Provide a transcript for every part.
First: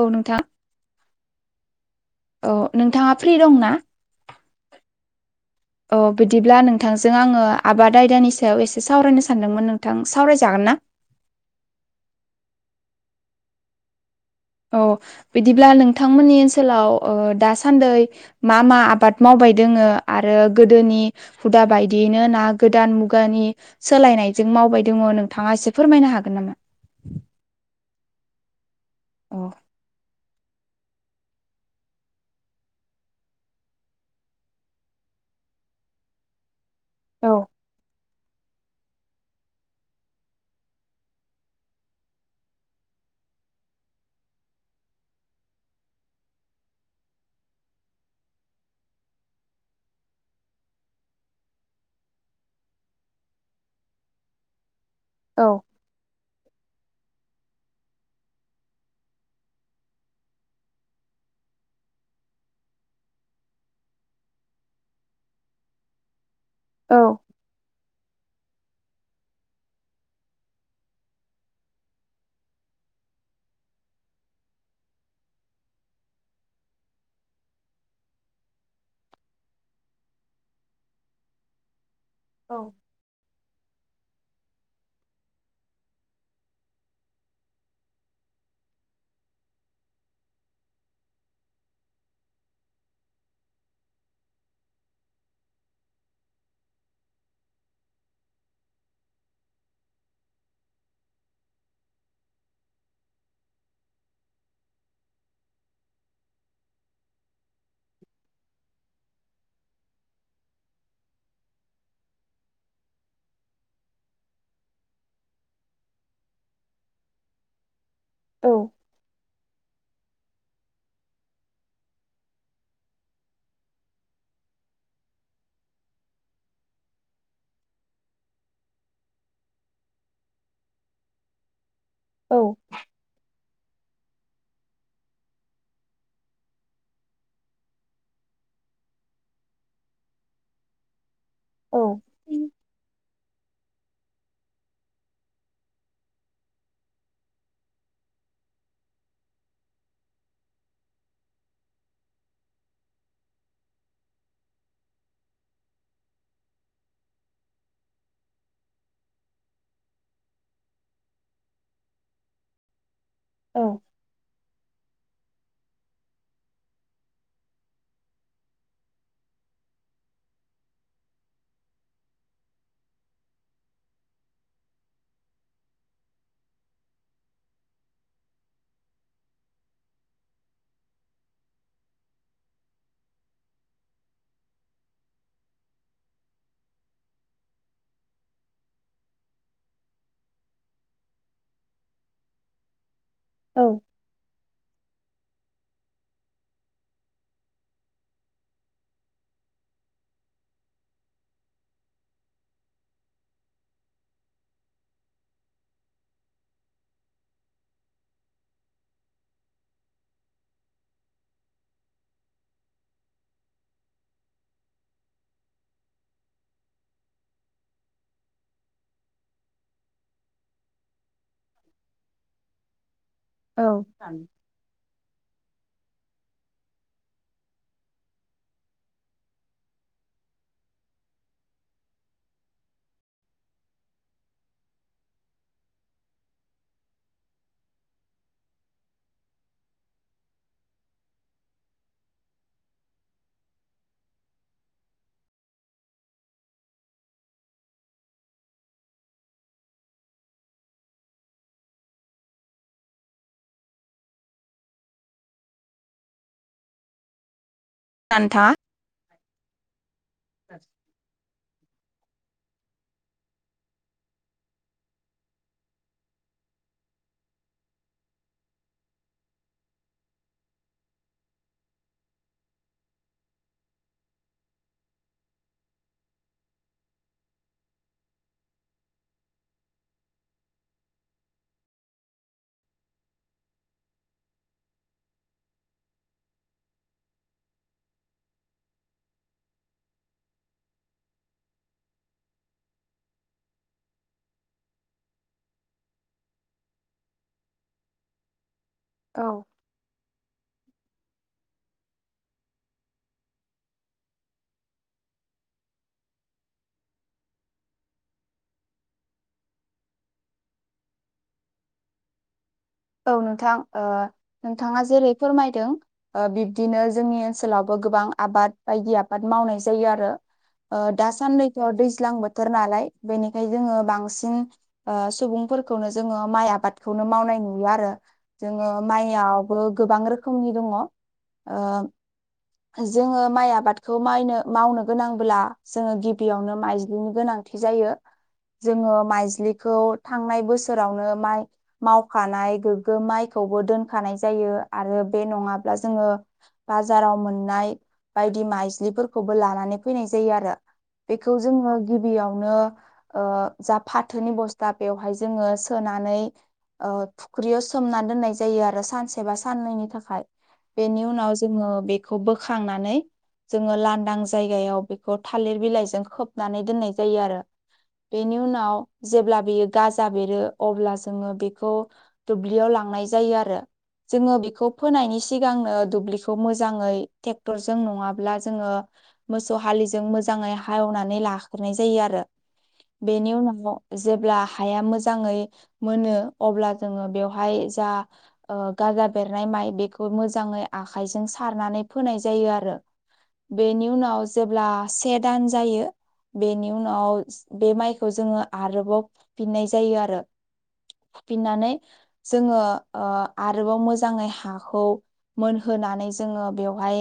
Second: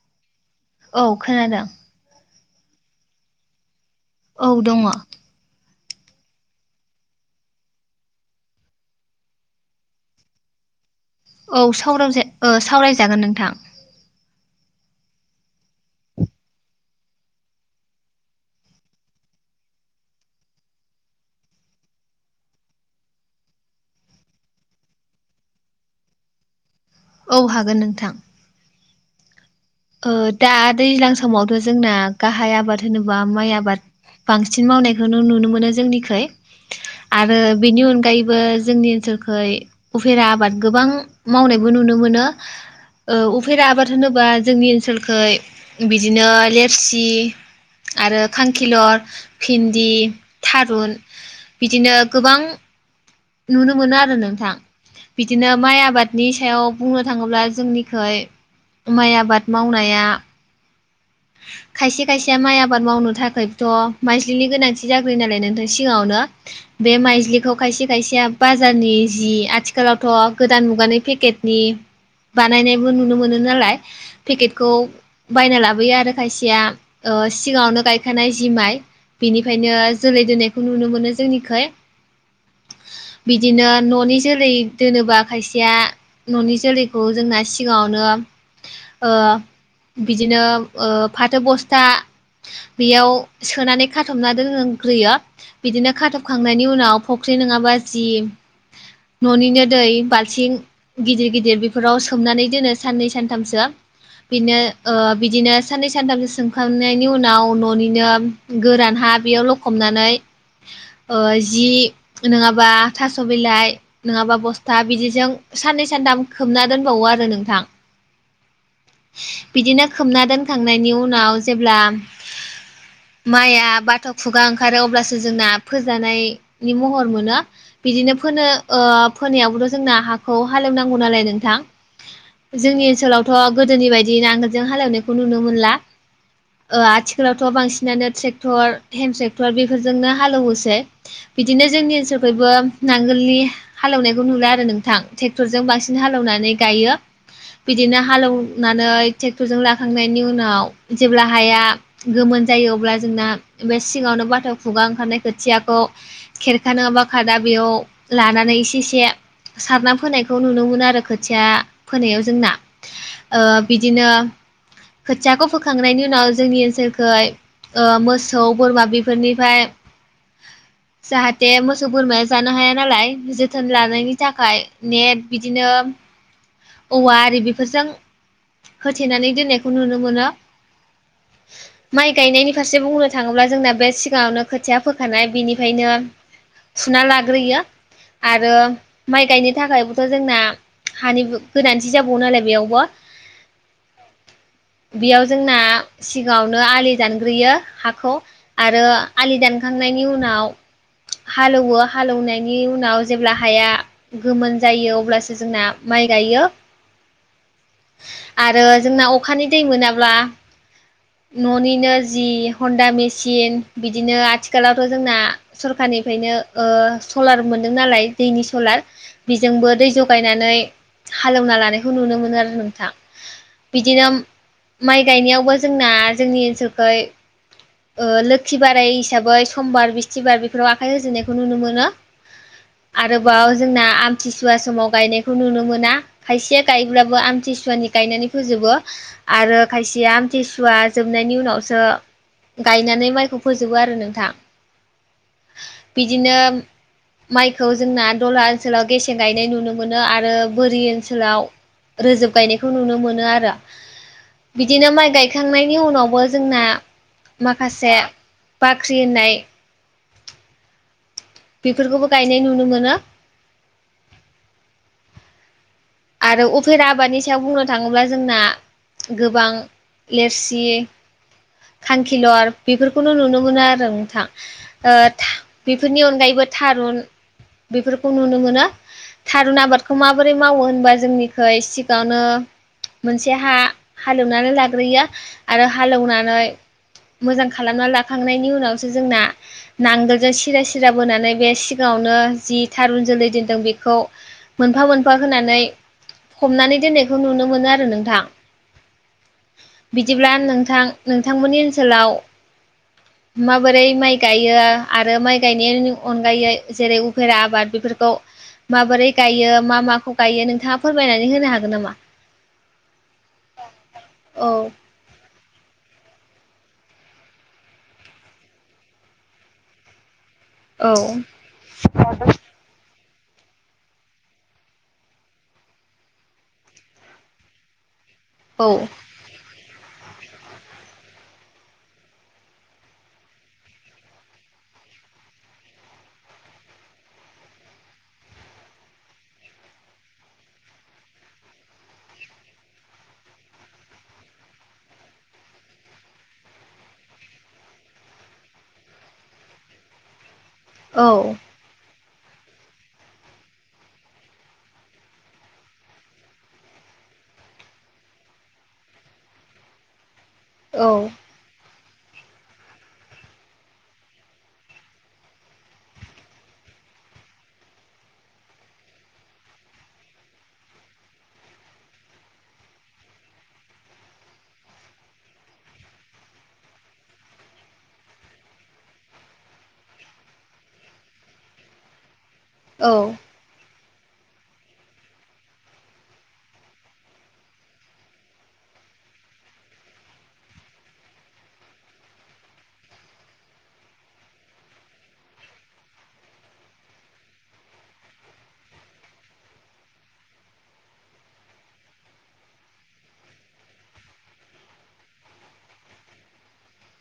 औ नोंथां। औ खोनादों। औ नोंथाङा फ्रि दं ना? औ दङ। अ बिदिब्ला नोंथांजों आङो आबाद आयदानि सायाव एसे सावरायनो सानदोंमोन नोंथां सावरायजागोन? ना? औ सावराव सावरायजागोन नोंथां। औ बिदिब्ला नोंथांमोननि ओनसोलाव ओ दासान्दै मा मा आबाद माव बाय दङ आरो गोदोनि हुदा बायदियैनो ना गोदान मुगानि सोलायनायजों मावबाय दङ नोंथाङा फोरमायनो हागोन नामा? औ हागोन नोंथां। अ। ओर दा दैज्लां समावथ' जोंना गाहाय आबाद होनोबा माइ आबाद। बांसिन मावनायखौ नुनो मोनो जोंनिखै औ आरो बेनि अनगायैब बो जोंनि ओनसोलखै उफेरा आबाद गोबां मावनायबो नुनो मोनो। ओ उफेरा आबाद होनोबा जोंनि ओनसोलखै बिदिनो लरसि। आरो खांखिलर फिन्दि थारुन। बिदिनो गोबां। नुनो मोनो आरो नोंथां बिदिनो औ माइ आबादनि सायाव बुंनो थाङोब्ला जोंनिखै माइ आबाद मावनाया [inaudible] खायसे खायसेया माइ आबाद मावनो थाखायथ' माइजलिनि गोनांथि जाग्रोयो नालाय नोंथां सिगाङावनो। बे औ माइज्लिखौ खायसे खायसेया बाजारनि जि आथिखालावथ' गोदान मुगानि पेकेटनि बानायनायबो नुनो मोनो नालाय पेकेटखौ बायना लाबोयो आर आरो खायसेया ओ सिगाङावनो गायखानाय जि माइ बिनिफ्रायनो जोलै दोननायखौ नुनो मोनो जोंनिखै। औ। बिदिनो न'नि जोलै दोनोबा खायसेया न'नि जोलैखौ जोंना सिगाङावनो ओ बिदिनो ओ फाथो बस्था। बेयाव सोनानै खाथबना दोनग्रोयो बिदिनो खाथबखांनायनि उनाव फख्रि फ्रि नङाबा जि। न'निनो दै बाल्थिं गिदिर गिदिर बेफोराव सोमनानै दोनो साननै सानथामसो। बिदिनो ओ बिदिनो। साननै सानथामसो सोंखांनायनि उनाव न'निनो गोरान हा बेयाव लखबनानै [inaudible] ओ जि नङाबा थास' बिलाइ नङाबा बस्था बिदिजों साननै सान दाम खोबना दोनबावो आरो नोंथां। औ। बिदिनो खोबना दोनखांनायनि उनाव जेब्ला माइआ बाथ' खुगा ओंखारो अब्लासो जोंना फोजानायनि महर मोनो बिदिनो फोनो ओ फोनायावबोथ' जोंना हाखौ हालेवनांगौ नालाय नोंथां। औ जोंनि ओनसोलावथ' गोदोनि बायदि नांगोलजों हालेवनायखौ नुनो मोनला। ओ आथिखालावथ' बांसिनानो ट्रेक्टर हेन्द ट्रेक्टर बेफोरजोंनो हालौयोसै। बिदिनो जोंनि ओनसोलखैबो नांगोलनि। हालेवनायखौ नुला आरो नोंथां ट्रेक्टरजों बांसिन हालौवनानै गायो। बिदिनो हालौवनानै ट्रेक्टर जों ला [unintelligible] मा ओंखारनाय खोथियाखौ खेरखा नङाबा खादा बेयाव लानानै इसे इसे सारना फोनायखौ नुनो मोनो आरो खोथिया फोनायाव जोंना ओ औ बिदिनो खोथियाखो फोखांनायनि उनाव जोंनि ओनसोलखोहाय ओ मोसौ बोरमा बेफोरनिफ्राय जाहाते मोसौ बोरमाया जानो हाया नालाय जोथोन लानायनि थाखाय नेट बिदिनो औवा आरि बेफोरजों होथेनानै दोननायखौ नुनो मोनो माइ गायनायनि फारसे बुंनो थाङोब्ला जोंना बे सिगाङावनो खोथिया फोखानाय बेनिफायनो फुना लाग्रोयो आरो माइ गायनो थाखायबोथ' जोंना हानिबो गोनांथि जाबावो नालाय बेयावबो औ बेयाव जोंना सिगाङावनो आलि दानग्रोयो हाखौ आरो आलि दानखा थांनायनि उनाव हाल एवो हालौनायनि उनाव जेब्ला हाया गोमोन जायो अब्लासो जोंना मान माइ गायो आरो जोंना अखानि दै मोनाब्ला न'निनो जि हन्दा मेचिन बिदिनो आथिखालावथ' जोंना सरखार निफायनो ओ सलार मोनदों नालाय दैनि सलार बेजोंबो दै जगायनानै हालेवना लानायखौ नुनो मोनो आरो नोंथां औ बिदिनो माइ गायनायावबो जोंना जोंनि ओनसोलखै ओ लोखि बारायि हिसाबै समबार बिस्थिबार बेफोराव आखाइ होजेननायखौ नुनो मोनो आरोबाव जोंना आमथिसुवा समाव गायनायखौ नुनो मोना खायसेया गायोब्लाबो आमथि मथिसुवानि गायनानै फोजोबो आरो खायसेया आमथिसुवा जोबनायनि उनावसो गायनानै माइखौ फोजोबो आरो नोंथां बिदिनो माइखौ जोंना दला ओनसोलाव गेसें गायनाय नुनो मोनो आरो बोरि ओनसोलाव रोजोब गायनायखौ नुनो मोनो आरो बिदिनो माइ गायखांनायनि उनावबो जोंना माखासे बाख्रि होननाय औ बेफोरखौबो गायनाय नुनो मोनो आरो उफेर आबादनि सायाव बुंनो थाङोब्ला जोंना गोबां लोरसि खांखिलर बेफोरखौनो नुनो मोनो आरो नोंथां ओ बेफोरनि अनगायैबो थारुन बेफोरखौ नुनो मोनो थारुन आबादखौ माबोरै मावो होनबा जोंनिखौ सिगावनो मोनसे हा हालेवनानै लाग्रोयो आरो हालेवनानै मोजां खालामना लाखांनायनि उनावसो जोंना नांगोलजों सिरा सिरा बोनानै बे सिगाङाव बेखौनो जि थारुन जोलै दोनदों बिखौ मोनफा मोनफा होनानै हमनानै दोननायखौ नुनो मोनो आरो नोंथां औ बिदिब्ला नों घनोंथांमोननि ओनसोलाव माबोरै माइ गायो आरो माइ गायनायनि अनगायै जेरै उफेरा आबाद बेफोरखौ माबोरै गायो मा माखौ गायो नोंथाङा फोरमायनानै होनो हागोन नामा औ नोंथां ओ औ नोंथाङा जेरै फोरमायदों ओ बिब्दिनो जोंनि ओनसोलावबो गोबां आबाद बायदि आबाद मावनाय जायो आरो ओ औ दासानदैथ' दैज्लां बोथोर नालाय बेनिखाय जोङो बांसिन ओ सुबुंफोरखौनो जोङो माइ आबादखौनो मावनाय नु नुयो आरो औ जोङो माइयाबो गोबां रोखोमनि दङ' ओ जोङो माइ आबादखौ मायनो मावनो गोनांब्ला जोङो गिबियावनो माइजलिनो गोनां नांथि जायो जोङो माइजलिखौ थांनाय बोसोरावनो माय माव खानाय गोग्गो माइखौबो दोनखानाय जायो आरो बे नङाब्ला जोङो बाजाराव बाव मोननाय बायदि मायज्लिफोरखौबो लानानै फैनाय जायो आरो औ बेखौ जोङो गि बेयावनो ओ जा फाथोनि बस्ता बेवहाय जोङो सोनानै ओ फुख्रियाव सोमना दोननाय जायो आरो सानसे बा साननैनि थाखाय औ बेनि उनाव जोङो बेखौ बोखांनानै जोङो लांदां जायगायाव बेखौ थालिर बिलाइजों खोबनानै दोननाय जायो आरो बेनि उनाव जेब्ला बेयो गाजा बेरो अब्ला जोङो बे बेखौ दुब्लियाव लांनाय जायो आरो जोङो बेखौ फोनायनि सिगांनो दुब्लिखौ मोजाङै ट्रेक्टरजों नङाब्ला जोङो मोसौ हलिजों मोजाङै हालेवनानै लागोरनाय जायो आरो बेनि उनाव जेब्ला हाया मोजाङै मोनो अब्ला जोङो बेवहाय जा ओ गारजा बेरनाय माइ बेखौ मोजाङै आखाइजों सा सारनानै फोनाय जायो आरो बेनि उनाव जेब्ला से दान जायो। बेनि उनाव बे माइखौ जोङो आरोबाव फुफिननाय जायो आरो। फुफिननानै जोङो ओ आरोबाव मोजाङै हाखौ मोनहोनानै जोङो बेवहाय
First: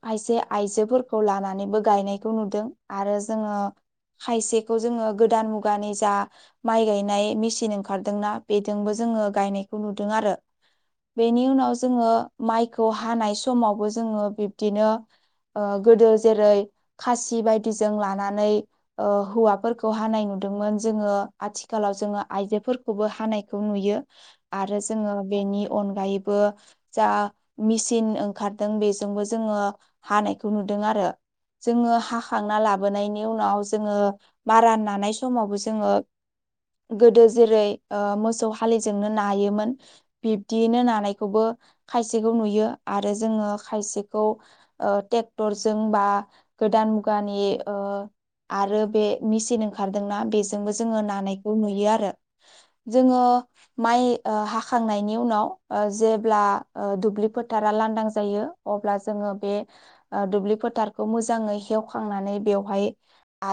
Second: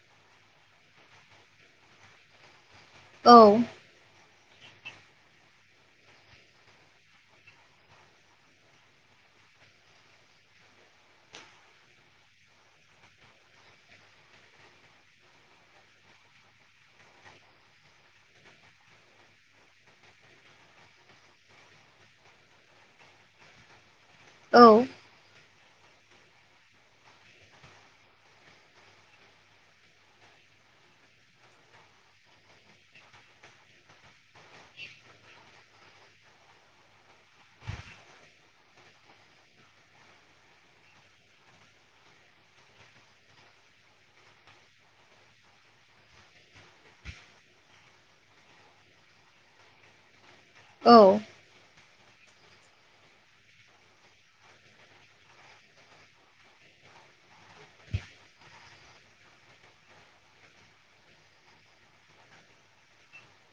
खायसे आयजोफोरखौ लानानैबो गायनायखौ खौ नुदों आरो औ जोङो खायसेखौ जोङो गोदान मुगानि जा माइ गायनाय मेसिन ओंखारदोंना बेजोंबो जोङो गायनायखौ नुदों आरो बेनि उनाव जोङो माइखौ हानाय समावबो जोङो बिबदिनो ओ गोदो जेरै खासि बायदि जों लानानै ओ हौवाफोरखौ हानाय नु दोंमोन जोङो आथिालाव जोङो आइजोफोर खौबो हानायखौ नुयो आरो जोङो बेनि- अनगायैबो जा मिचिन ओंखारदों बेजोंबो जोङो हानायखौ नुदों दों आरो जोङो हाखांना लाबोनायनि उनाव जोङो मारा नानाय समावबो जोङो गोदो जेरै ओ मोसौ हाललिजोंनो नायोमोन बिब्दियैनो नानायखौबो खायसेखौ नुयो आरो जोङो खायसेखौ ओ ट्रेक्टरजों बा गोदान मुगानि ओ आरो बे मेचिन ओंखारदोंना बेजोंबो जोङो औ नानायखौ नुयो आरो जोङो माइ ओ हाखांनायनि उनाव ओ जेब्ला ओ दुब्लि फोथारा ला लांदां जायो अब्ला जोङो बे ओ दुब्लि दफोथारखौ मोजाङै हेवखांनानै बेहाय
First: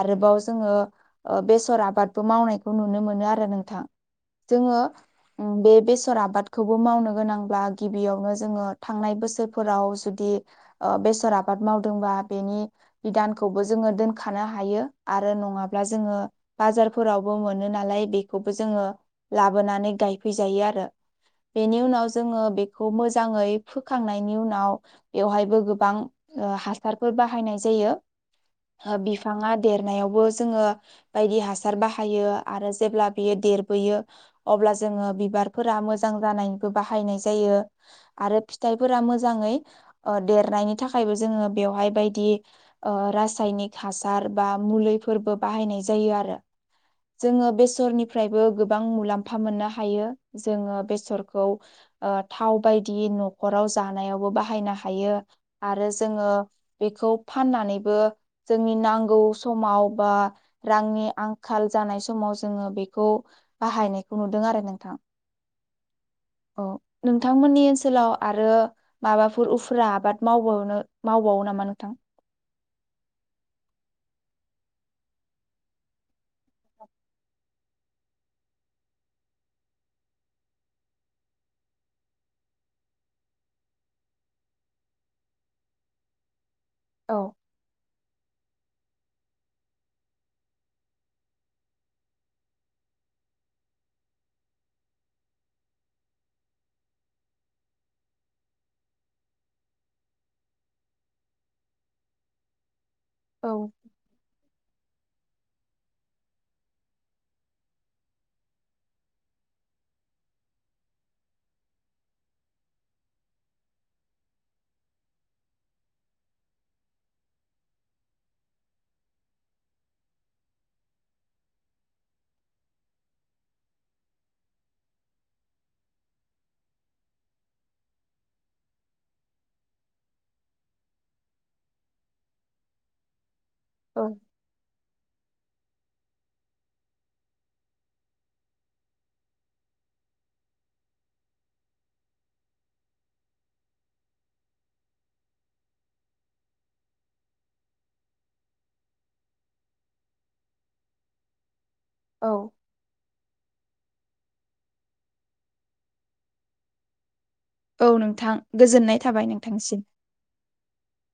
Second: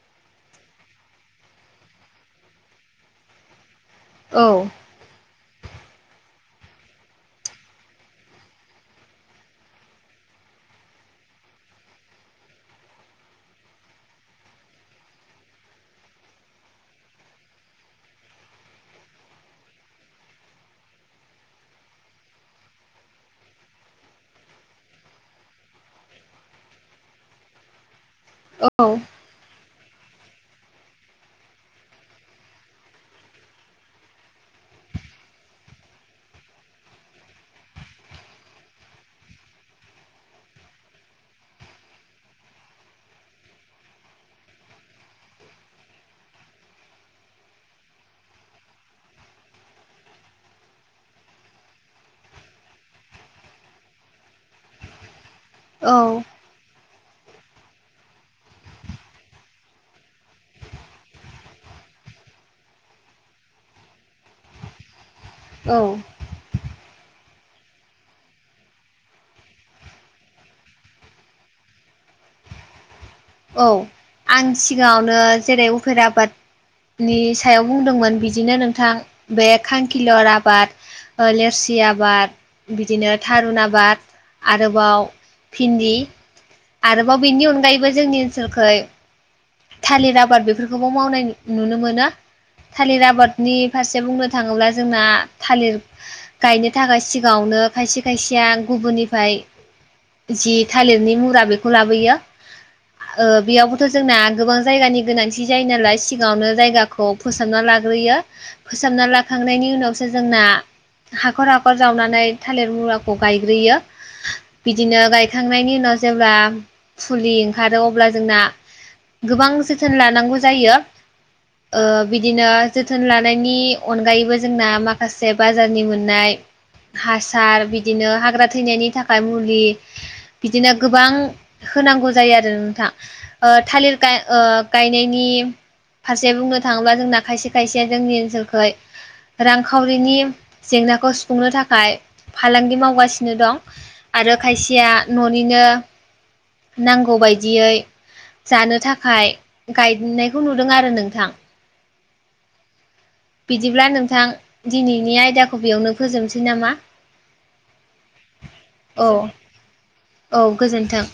आरोबाव जोङो ओ बेसर आबादबो मावनायखौ नुनो मोनो आरो नोंथां औ जोङो उम बे बेसर आबादखौबो मावनो गोनांब्ला गिबियावनो जोङो थांनाय बोसोरफोराव जुदि ओ बेसर आबाद मावदोंबा बेनि बिधानखौबो जोङो दोनखनो हायो आरो नङाब्ला जोङो बाजारफोरावबो मोनो नालाय बेखौबो जोङो लाबोनानै गायफैजायो आरो बेनि उनाव जोङो बेखौ मोजाङै फोखांनायनि उनाव बेवहायबो गोबां ओ हासारफोर बाहायनाय जायो औ ओ बिफाङा देरनायावबो जोङो बायदि हासार बाहायो आरो जेब्ला बियो देरबोयो अब्ला जोङो बिबारफोरा मोजां जानायनिबो बाहायनाय जायो आरो फिथाइफोरा मोजाङै ओ देरनायनि थाखायबो जोङो बेवहाय बायदि ओ रासायनिक हासार सार बा मुलैफोरबो बाहायनाय जायो आरो जोङो बेसरनिफ्रायबो गोबा बां मुलामफा मोननो हयो जोङो बेसरखौ ओ थाव बायदि न'खराव जानायावबो बाहायनो हायो आरो औ जोङो बेखौ फाननानैबो जोंनि नांगौ समाव बा रांनि आंखाल जा जानाय समाव जोङो बेखौ बाहायनायखौ नुदों आरो नोंथां औ। औ नोंथांमोननि ओनसोलाव आरो माबाफोर उफुरा आबाद मावावनो मावबावो नामा मा नोंथां थां औ आं सिगाङावनो जेरै उफेरा आबाद नि सायाव बुंदोंमोन बिदिनो नोंथां बे खांखिलर आबाद ओ लोरसि आबाद बिदिनो थारुन आबाद आरोबाव भिन्दि औ आरोबाव बेनि अनगायैबो जोंनि ओनसोलखै थालिर आबाद बेफोरखौबो मावनाय नुनो मोनो। थालिर आबादनि फारसे बुंनो थाङोब्ला जोंना थालिर गायनो थाखाय सिगाङाव नो खायसे खायसेया गुबुननिफ्राय जि थालिरनि मुरा बेखौ लाबोयो ओ औ बेयावबोथ' जोंना गोबां जायगानि गोनांथि जायो नालाय सिगाङावनो जायगाखौ फोसाबना लाग्रोयो फोसाबना लाखांनायनि उनावसो जोंना हाखर हाखर जावनानै थालिर मुराखौ गायग्रोयो। बिदिनो गायखांनायनि उनाव जेब्ला फुलि ओंखारो अब्ला जोंना गोबां जोथोन लानांगौ जायो। ओ बिदिनो जोथोन लानायनि अनगायैबो जोंना माखासे बाजारनि मोननाय हासार बिदिनो हाग्रा थैनायनि थाखाय मुलि। बिदिनो गोबां होनांगौ जायो आरो नोंथाङ ओ था औ गा ओ गायनायनि फारसे बुंनो थाङोब्ला जोंना खायसे खायसे जोंनि ओनसोलखै रांखावरिनि जेंनाखौ सुफुंनो थाखाय फालांगि मावगासिनो दं आरो खायसेया न'निनो नांगौ बायदियै। जानो थाखाय गायनायखौ नुदों आरो नोंथां। औ। बिदिब्ला नोंथां दिनैनि आयदाखौ बेयावनो फोजोबनोसै नामा? औ नोंथां गोजोननाय औ थाबाय नोंथांसिम। औ गोजोन्थों